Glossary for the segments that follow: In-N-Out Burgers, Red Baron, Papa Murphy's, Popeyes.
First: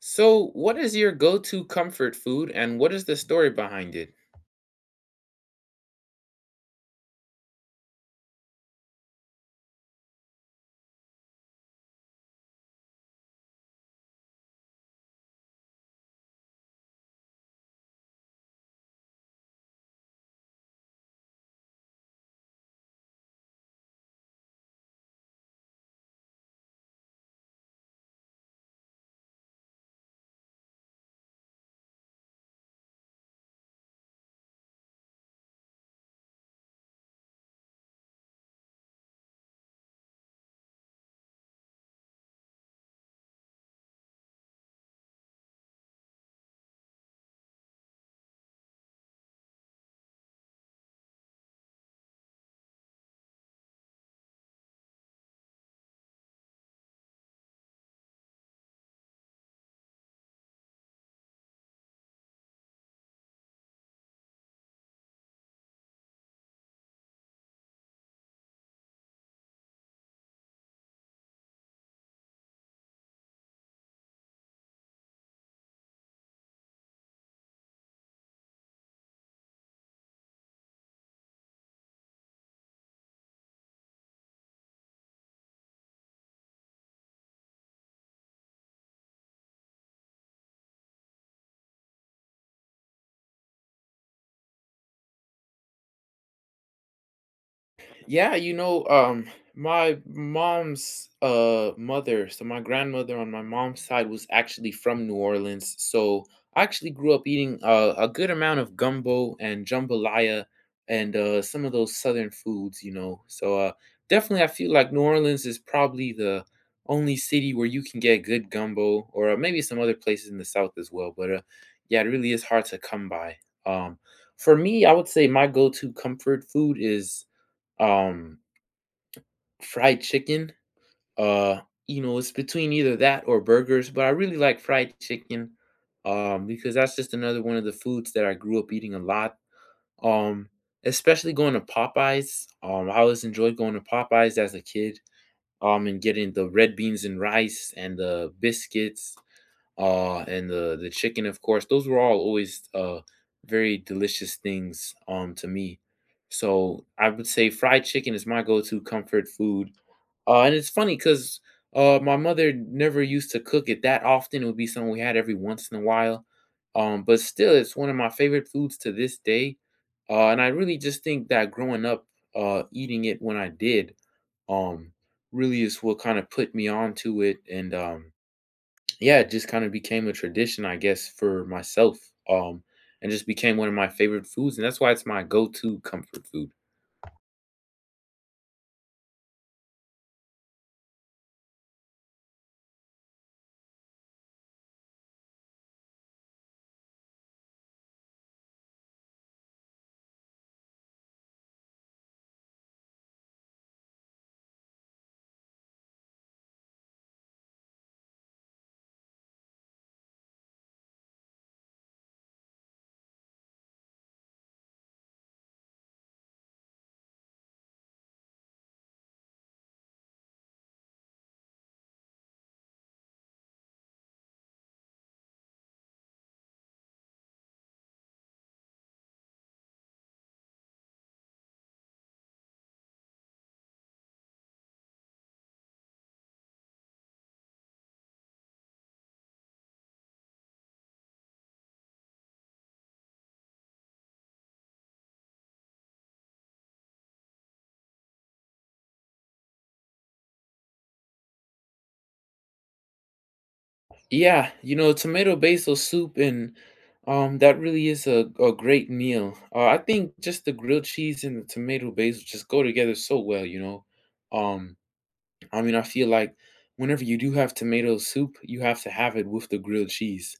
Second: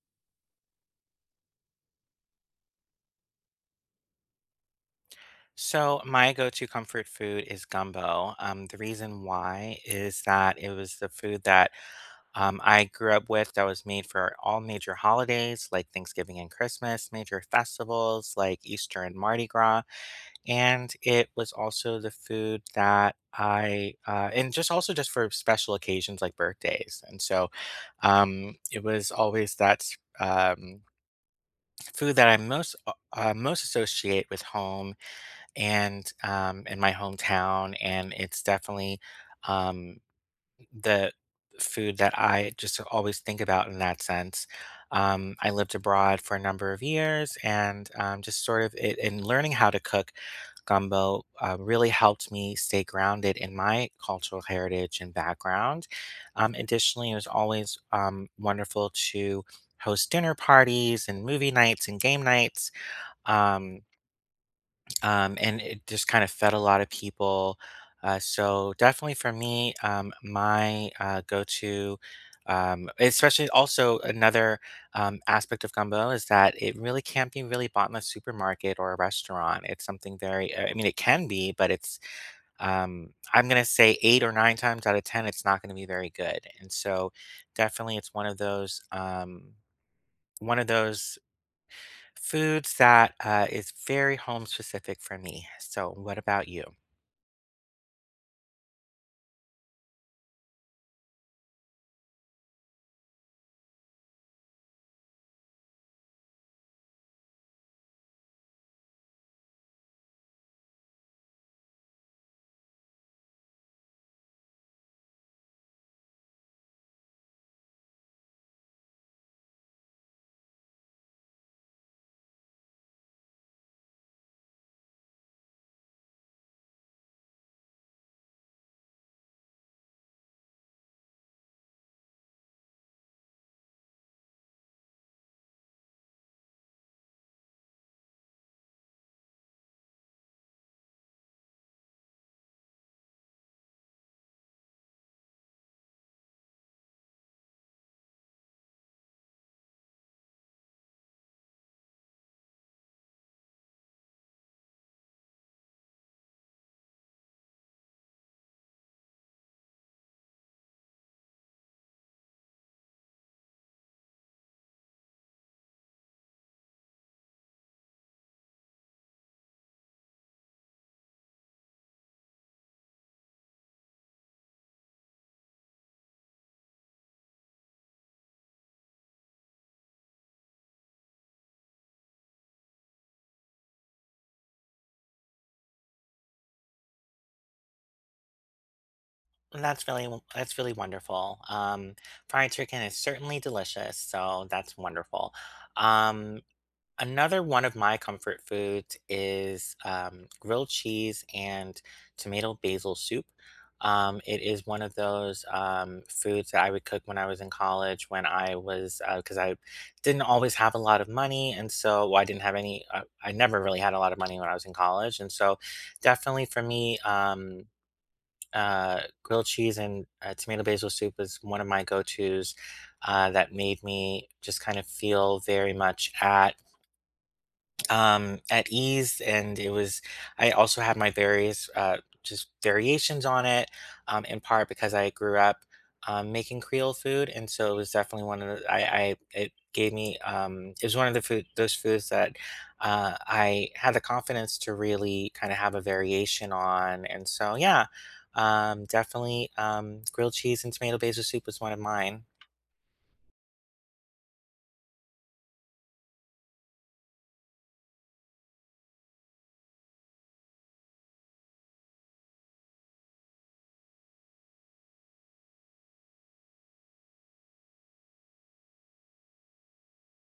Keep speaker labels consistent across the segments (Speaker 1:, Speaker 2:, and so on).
Speaker 1: So, what is your go to comfort food and what is the story behind it?
Speaker 2: So my go-to comfort food is gumbo. The reason why is that it was the food that I grew up with that was made for all major holidays like Thanksgiving and Christmas, major festivals like Easter and Mardi Gras. And it was also the food that and just also just for special occasions like birthdays. And so it was always that um, food that I most associate with home and in my hometown, and it's definitely um, the food that I just always think about in that sense. I lived abroad for a number of years, and just sort of and learning how to cook gumbo really helped me stay grounded in my cultural heritage and background. Additionally, it was always wonderful to host dinner parties and movie nights and game nights. Um, and it just kind of fed a lot of people. So definitely for me, my go-to, especially also another aspect of gumbo is that it really can't be really bought in a supermarket or a restaurant. It's something very, I mean, it can be, but I'm gonna say eight or nine times out of ten, it's not gonna be very good. And so definitely, it's one of those, Foods that is very home specific for me. So, what about you?
Speaker 1: Yeah, you know, my mom's mother, so my grandmother on my mom's side was actually from New Orleans. So I actually grew up eating a good amount of gumbo and jambalaya and some of those southern foods, you know. So definitely, I feel like New Orleans is probably the only city where you can get good gumbo, or maybe some other places in the South as well. But yeah, it really is hard to come by. Um, for me, I would say my go-to comfort food is um fried chicken. uh you know, it's between either that or burgers, but I really like fried chicken, because that's just another one of the foods that I grew up eating a lot, um especially going to Popeyes. I always enjoyed going to Popeyes as a kid, and getting the red beans and rice and the biscuits and the chicken, of course. Those were all always very delicious things to me. So I would say fried chicken is my go-to comfort food. And it's funny 'cause, my mother never used to cook it that often. It would be something we had every once in a while, but still, it's one of my favorite foods to this day, and I really just think that growing up, eating it when I did, um, really is what kinda put me onto it. Yeah, it just kinda became a tradition, I guess, for myself, and just became one of my favorite foods, and that's why it's my go-to comfort food.
Speaker 2: That's really wonderful. Fried chicken is certainly delicious, so that's wonderful. Um, Another one of my comfort foods is grilled cheese and tomato basil soup. It is one of those foods that I would cook when I was in college, because I didn't always have a lot of money. And so, well, I didn't have any, I never really had a lot of money when I was in college. And so, definitely for me, grilled cheese and tomato basil soup was one of my go tos that made me just kind of feel very much at ease, and it was. I also had my various just variations on it, in part because I grew up making Creole food, and so it was definitely one of the. I it gave me. It was one of the food those foods that I had the confidence to really kind of have a variation on, and so yeah, definitely grilled cheese and tomato basil soup was one of mine.
Speaker 1: Yeah, you know, tomato basil soup and that really is a great meal. I think just the grilled cheese and the tomato basil just go together so well, you know. Um I mean, I feel like whenever you do have tomato soup, you have to have it with the grilled cheese.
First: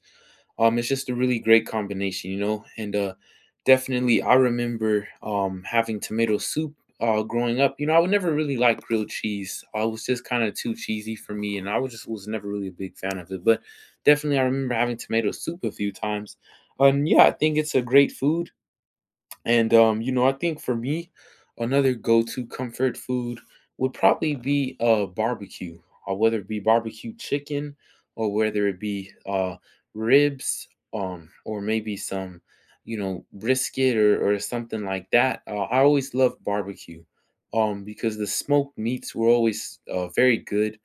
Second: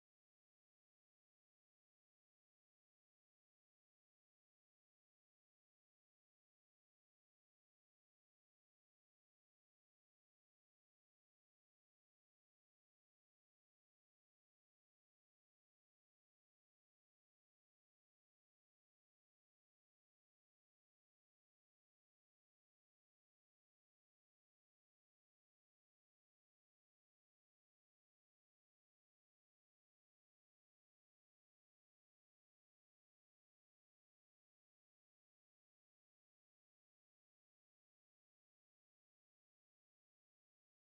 Speaker 1: It's just a really great combination, you know. And definitely, I remember having tomato soup growing up. You know, I would never really like grilled cheese. It was just kind of too cheesy for me, and I was just was never really a big fan of it. But definitely, I remember having tomato soup a few times. And yeah, I think it's a great food. And you know, I think for me, another go-to comfort food would probably be barbecue, whether it be barbecue chicken or whether it be ribs, or maybe some, you know, brisket or something like that. I always love barbecue, because the smoked meats were always very good,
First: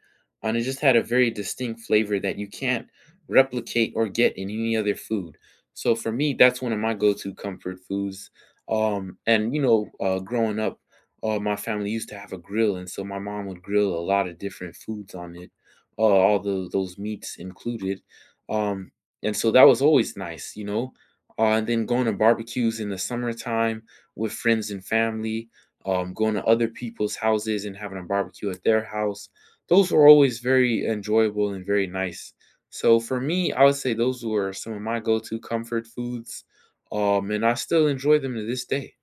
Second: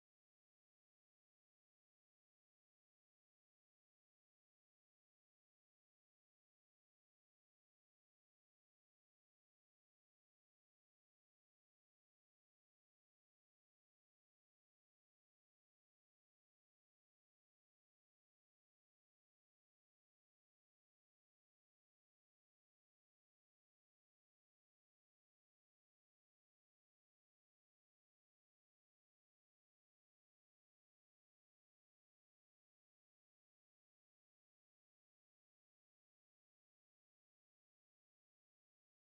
Speaker 1: and it just had a very distinct flavor that you can't replicate or get in any other food. So for me, that's one of my go-to comfort foods. And you know, growing up, my family used to have a grill, and so my mom would grill a lot of different foods on it, those meats included. Um, and so that was always nice, you know. And then going to barbecues in the summertime with friends and family, going to other people's houses and having a barbecue at their house. Those were always very enjoyable and very nice. So for me, I would say those were some of my go-to comfort foods, and I still enjoy them to this day.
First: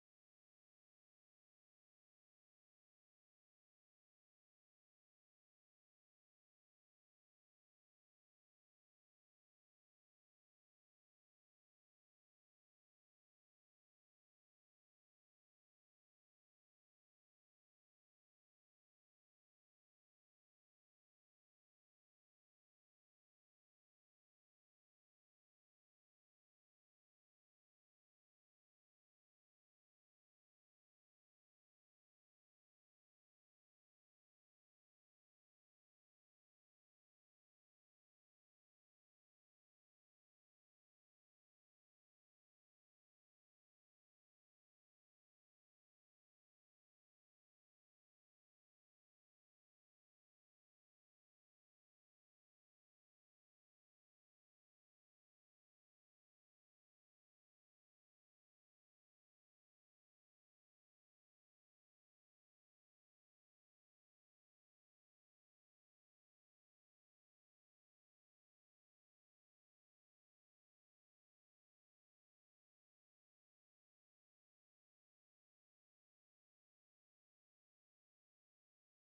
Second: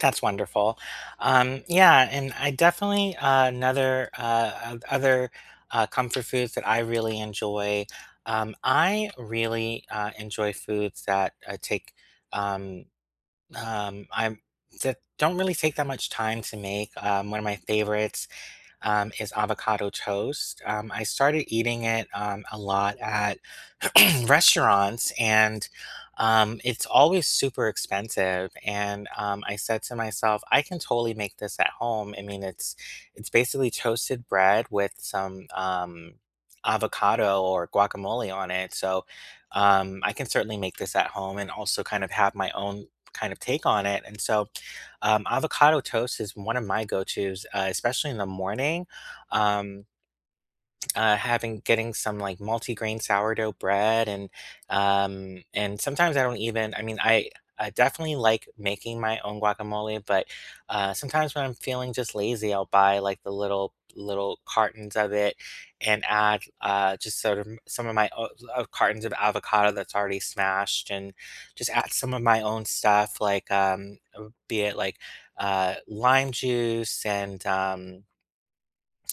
Speaker 2: That's wonderful. Yeah, and I definitely other comfort foods that I really enjoy. I really enjoy foods that take um, I that don't really take that much time to make. One of my favorites is avocado toast. I started eating it a lot at restaurants, and it's always super expensive. And I said to myself, I can totally make this at home. I mean, it's basically toasted bread with some avocado or guacamole on it. So I can certainly make this at home and also kind of have my own kind of take on it. And so Avocado toast is one of my go-tos, especially in the morning. Um, Having getting some like multi-grain sourdough bread and sometimes I don't even I mean, I definitely like making my own guacamole, but sometimes when I'm feeling just lazy, I'll buy like the little cartons of it and add just sort of some of my o- cartons of avocado that's already smashed and just add some of my own stuff like be it like lime juice and um,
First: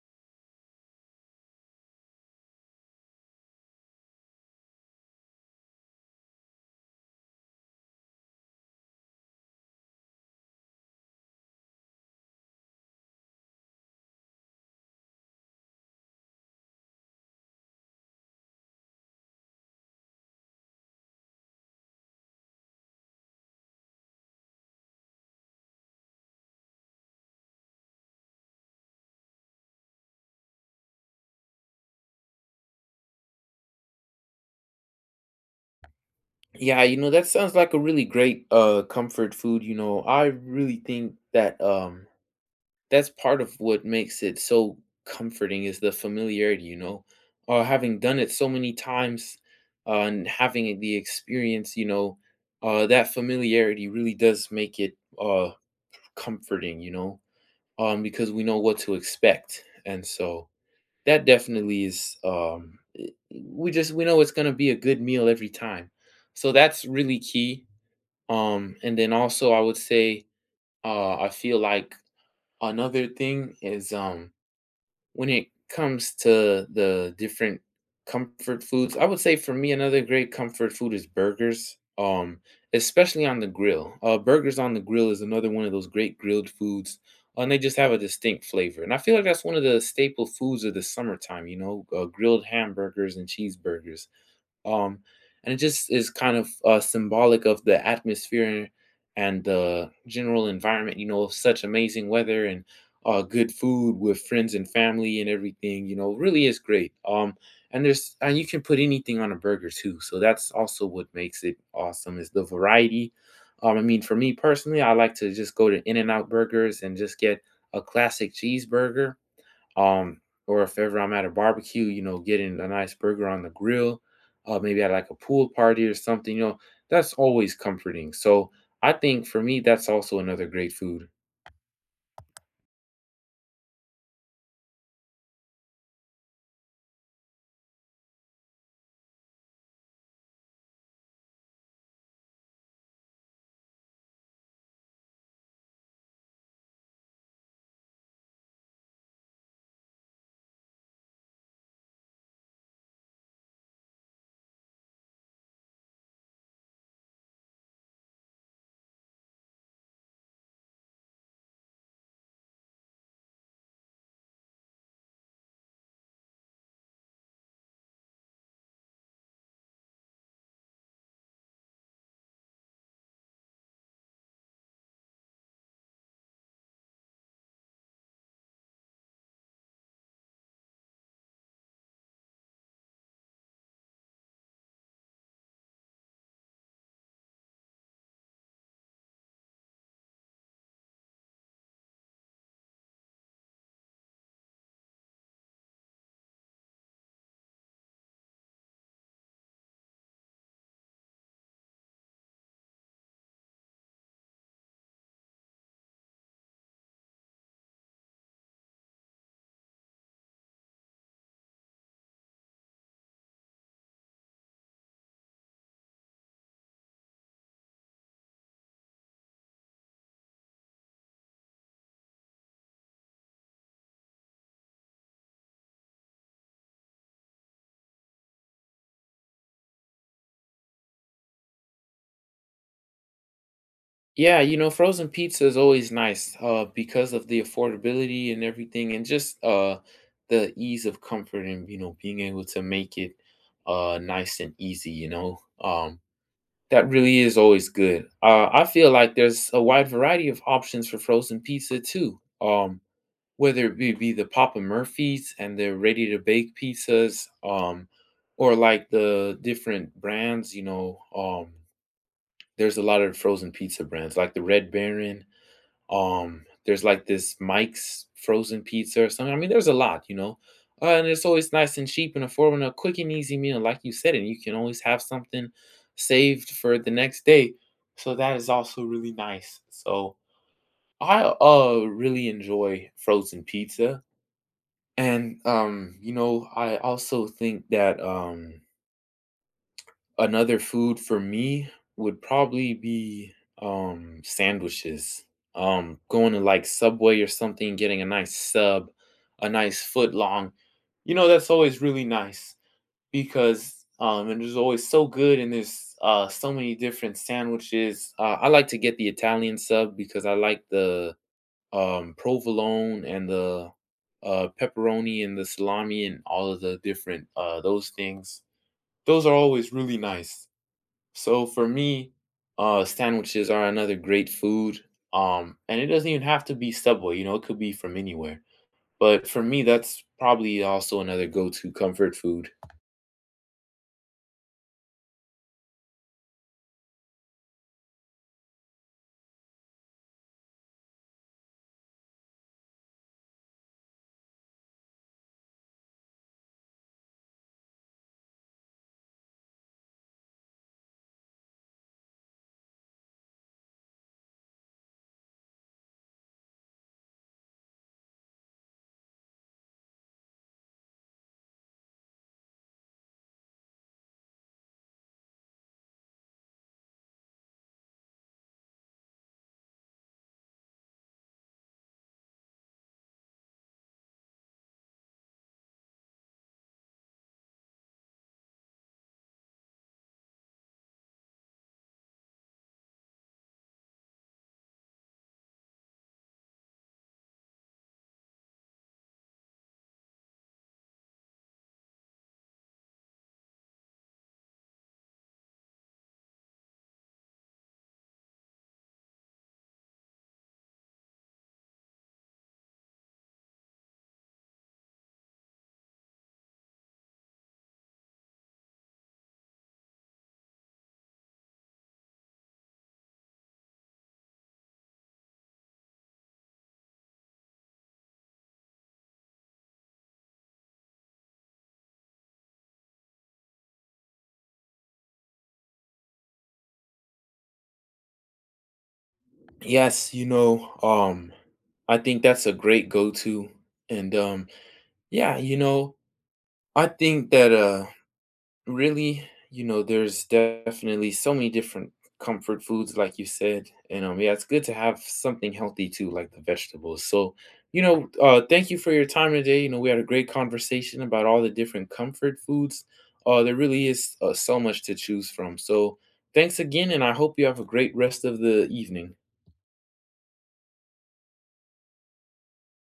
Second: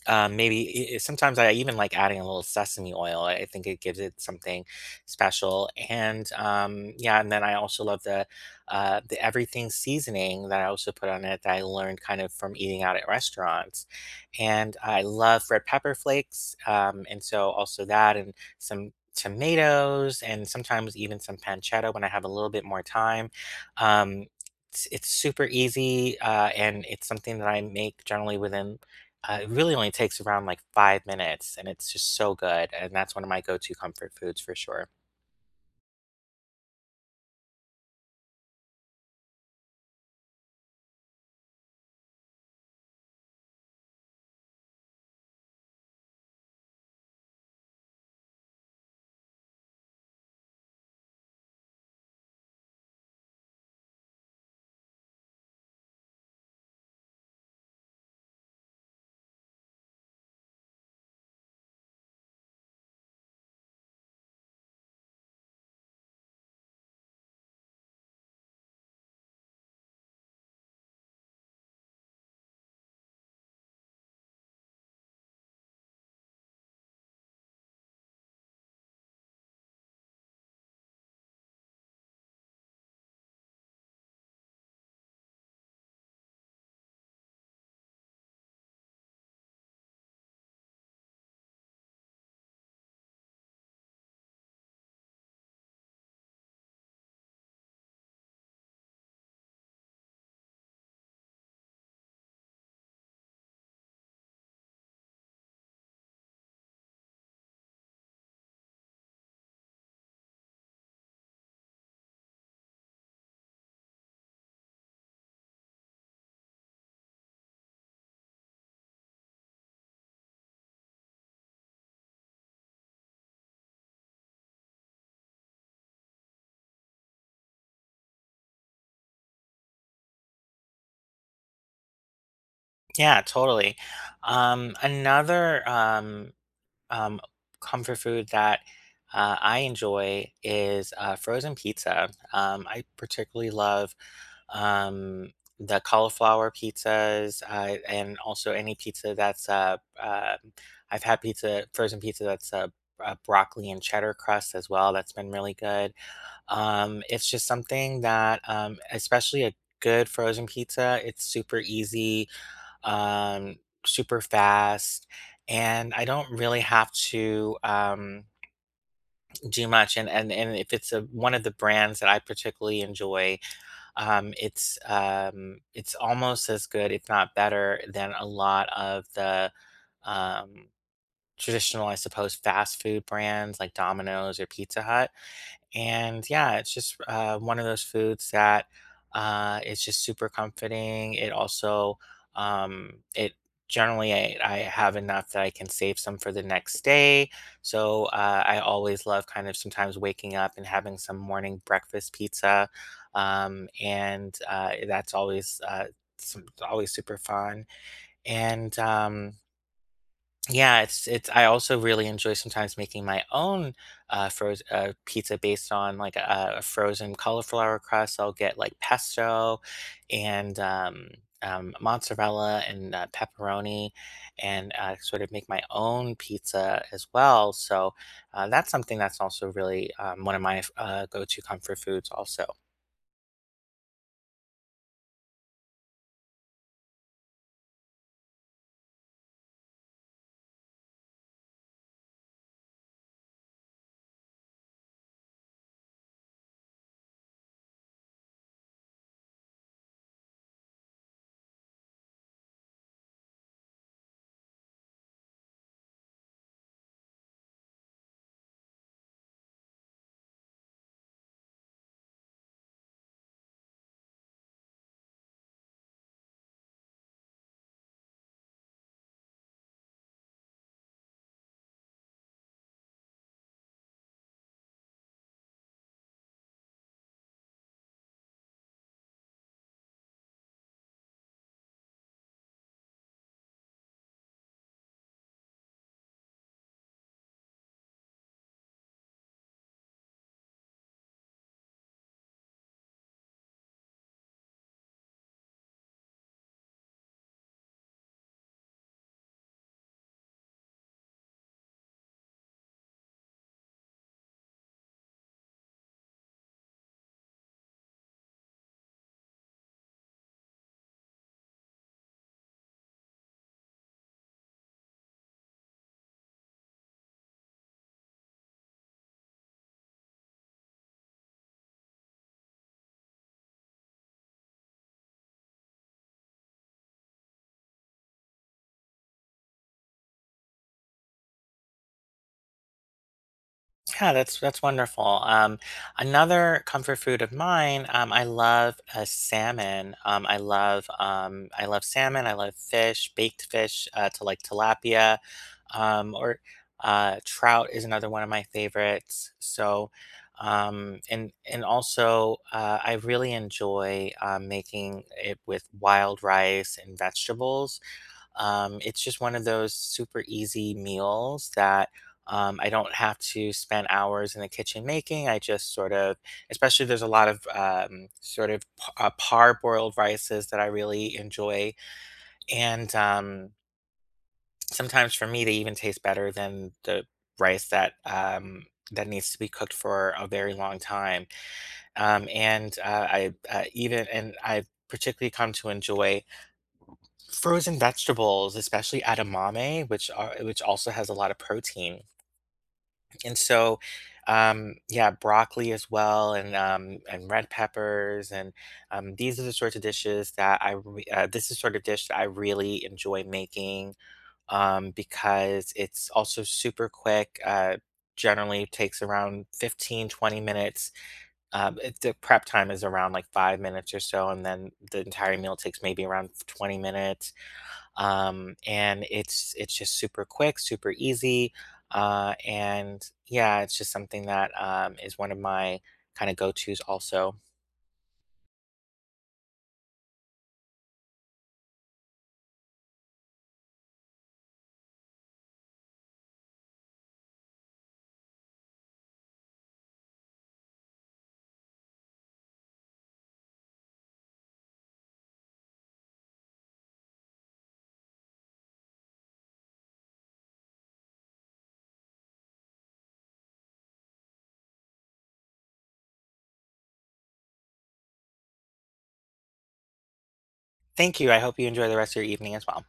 Speaker 2: um, maybe I sometimes I even like adding a little sesame oil. I think it gives it something special, and, yeah, and then I also love the everything seasoning that I also put on it that I learned kind of from eating out at restaurants, and I love red pepper flakes, and so also that and some tomatoes and sometimes even some pancetta when I have a little bit more time. Um, it's super easy, and it's something that I make generally within it really only takes around like 5 minutes, and it's just so good. And that's one of my go-to comfort foods for sure.
Speaker 1: Yeah, you know, that sounds like a really great comfort food, you know. I really think that that's part of what makes it so comforting is the familiarity, you know. Having done it so many times, and having the experience, you know, that familiarity really does make it comforting, you know. Because we know what to expect. And so that definitely is, it we just we know it's gonna be a good meal every time. So that's really key. And then also I would say, I feel like another thing is, when it comes to the different comfort foods, I would say for me another great comfort food is burgers, especially on the grill. Burgers on the grill is another one of those great grilled foods, and they just have a distinct flavor. And I feel like that's one of the staple foods of the summertime. You know, grilled hamburgers and cheeseburgers. Um, and it just is kind of, symbolic of the atmosphere and the general environment, you know, of such amazing weather and, good food with friends and family and everything, you know, really is great. And you can put anything on a burger too. So that's also what makes it awesome is the variety. I mean, for me personally, I like to just go to In-N-Out Burgers and just get a classic cheeseburger, um, or if ever I'm at a barbecue, you know, getting a nice burger on the grill, maybe at like a pool party or something, you know, that's always comforting. So I think for me, that's also another great food.
Speaker 2: Yeah, totally. Another um, comfort food that I enjoy is frozen pizza. I particularly love um, the cauliflower pizzas and also any pizza that's uh, I've had pizza frozen pizza that's broccoli and cheddar crust as well. That's been really good. It's just something that, especially a good frozen pizza, it's super easy, um, super fast, and I don't really have to do much. And, and if it's one of the brands that I particularly enjoy, it's almost as good, if not better, than a lot of the um, traditional, I suppose, fast food brands like Domino's or Pizza Hut. And yeah, it's just one of those foods that it's just super comforting. It also, it generally I have enough that I can save some for the next day. So I always love kind of sometimes waking up and having some morning breakfast pizza, and that's always always super fun. And Yeah, it's I also really enjoy sometimes making my own frozen pizza based on like a frozen cauliflower crust. I'll get like pesto and mozzarella and pepperoni, and sort of make my own pizza as well. So that's something that's also really one of my go-to comfort foods, also.
Speaker 1: Yeah, you know, frozen pizza is always nice because of the affordability and everything, and just the ease of comfort, and you know, being able to make it nice and easy. You know, um, that really is always good. I feel like there's a wide variety of options for frozen pizza too. Whether it be the Papa Murphy's and their ready to bake pizzas, or like the different brands, you know, there's a lot of frozen pizza brands like the Red Baron, there's like this Mike's frozen pizza or something. I mean, there's a lot, you know. And it's always nice and cheap and affordable, and a quick and easy meal, like you said, and you can always have something saved for the next day. So that is also really nice. So I really enjoy frozen pizza. And you know, I also think that another food for me would probably be sandwiches. Going to like Subway or something, getting a nice sub, a nice foot long. You know, that's always really nice because and it's always so good, and there's so many different sandwiches. I like to get the Italian sub because I like the provolone and the pepperoni and the salami and all of the different those things. Those are always really nice. So for me, sandwiches are another great food. And it doesn't even have to be Subway. You know, it could be from anywhere. But for me, that's probably also another go-to comfort food.
Speaker 2: Yeah, that's wonderful. Another comfort food of mine, I love salmon. I love salmon. I love fish, baked fish, to like tilapia, or trout is another one of my favorites. So, and also I really enjoy making it with wild rice and vegetables. It's just one of those super easy meals that I don't have to spend hours in the kitchen making. I just sort of, especially there's a lot of parboiled rices that I really enjoy. And Sometimes for me, they even taste better than the rice that needs to be cooked for a very long time, and I've particularly come to enjoy Frozen vegetables, especially edamame, which also has a lot of protein. And so, yeah, broccoli as well, and red peppers, and these are the sorts of dishes that this is the sort of dish that I really enjoy making because it's also super quick. Generally takes around 15-20 minutes the prep time is around like 5 minutes or so and then the entire meal takes maybe around 20 minutes and it's just super quick, super easy, and yeah, it's just something that is one of my kind of go tos. Also,
Speaker 1: Yes, you know, I think that's a great go-to. And yeah, you know, I think that really, you know, there's definitely so many different comfort foods, like you said. And yeah, it's good to have something healthy too, like the vegetables. So, you know, thank you for your time today. You know, we had a great conversation about all the different comfort foods. There really is so much to choose from. So, thanks again, and I hope you have a great rest of the evening.
Speaker 2: thank you. I hope you enjoy the rest of your evening as well.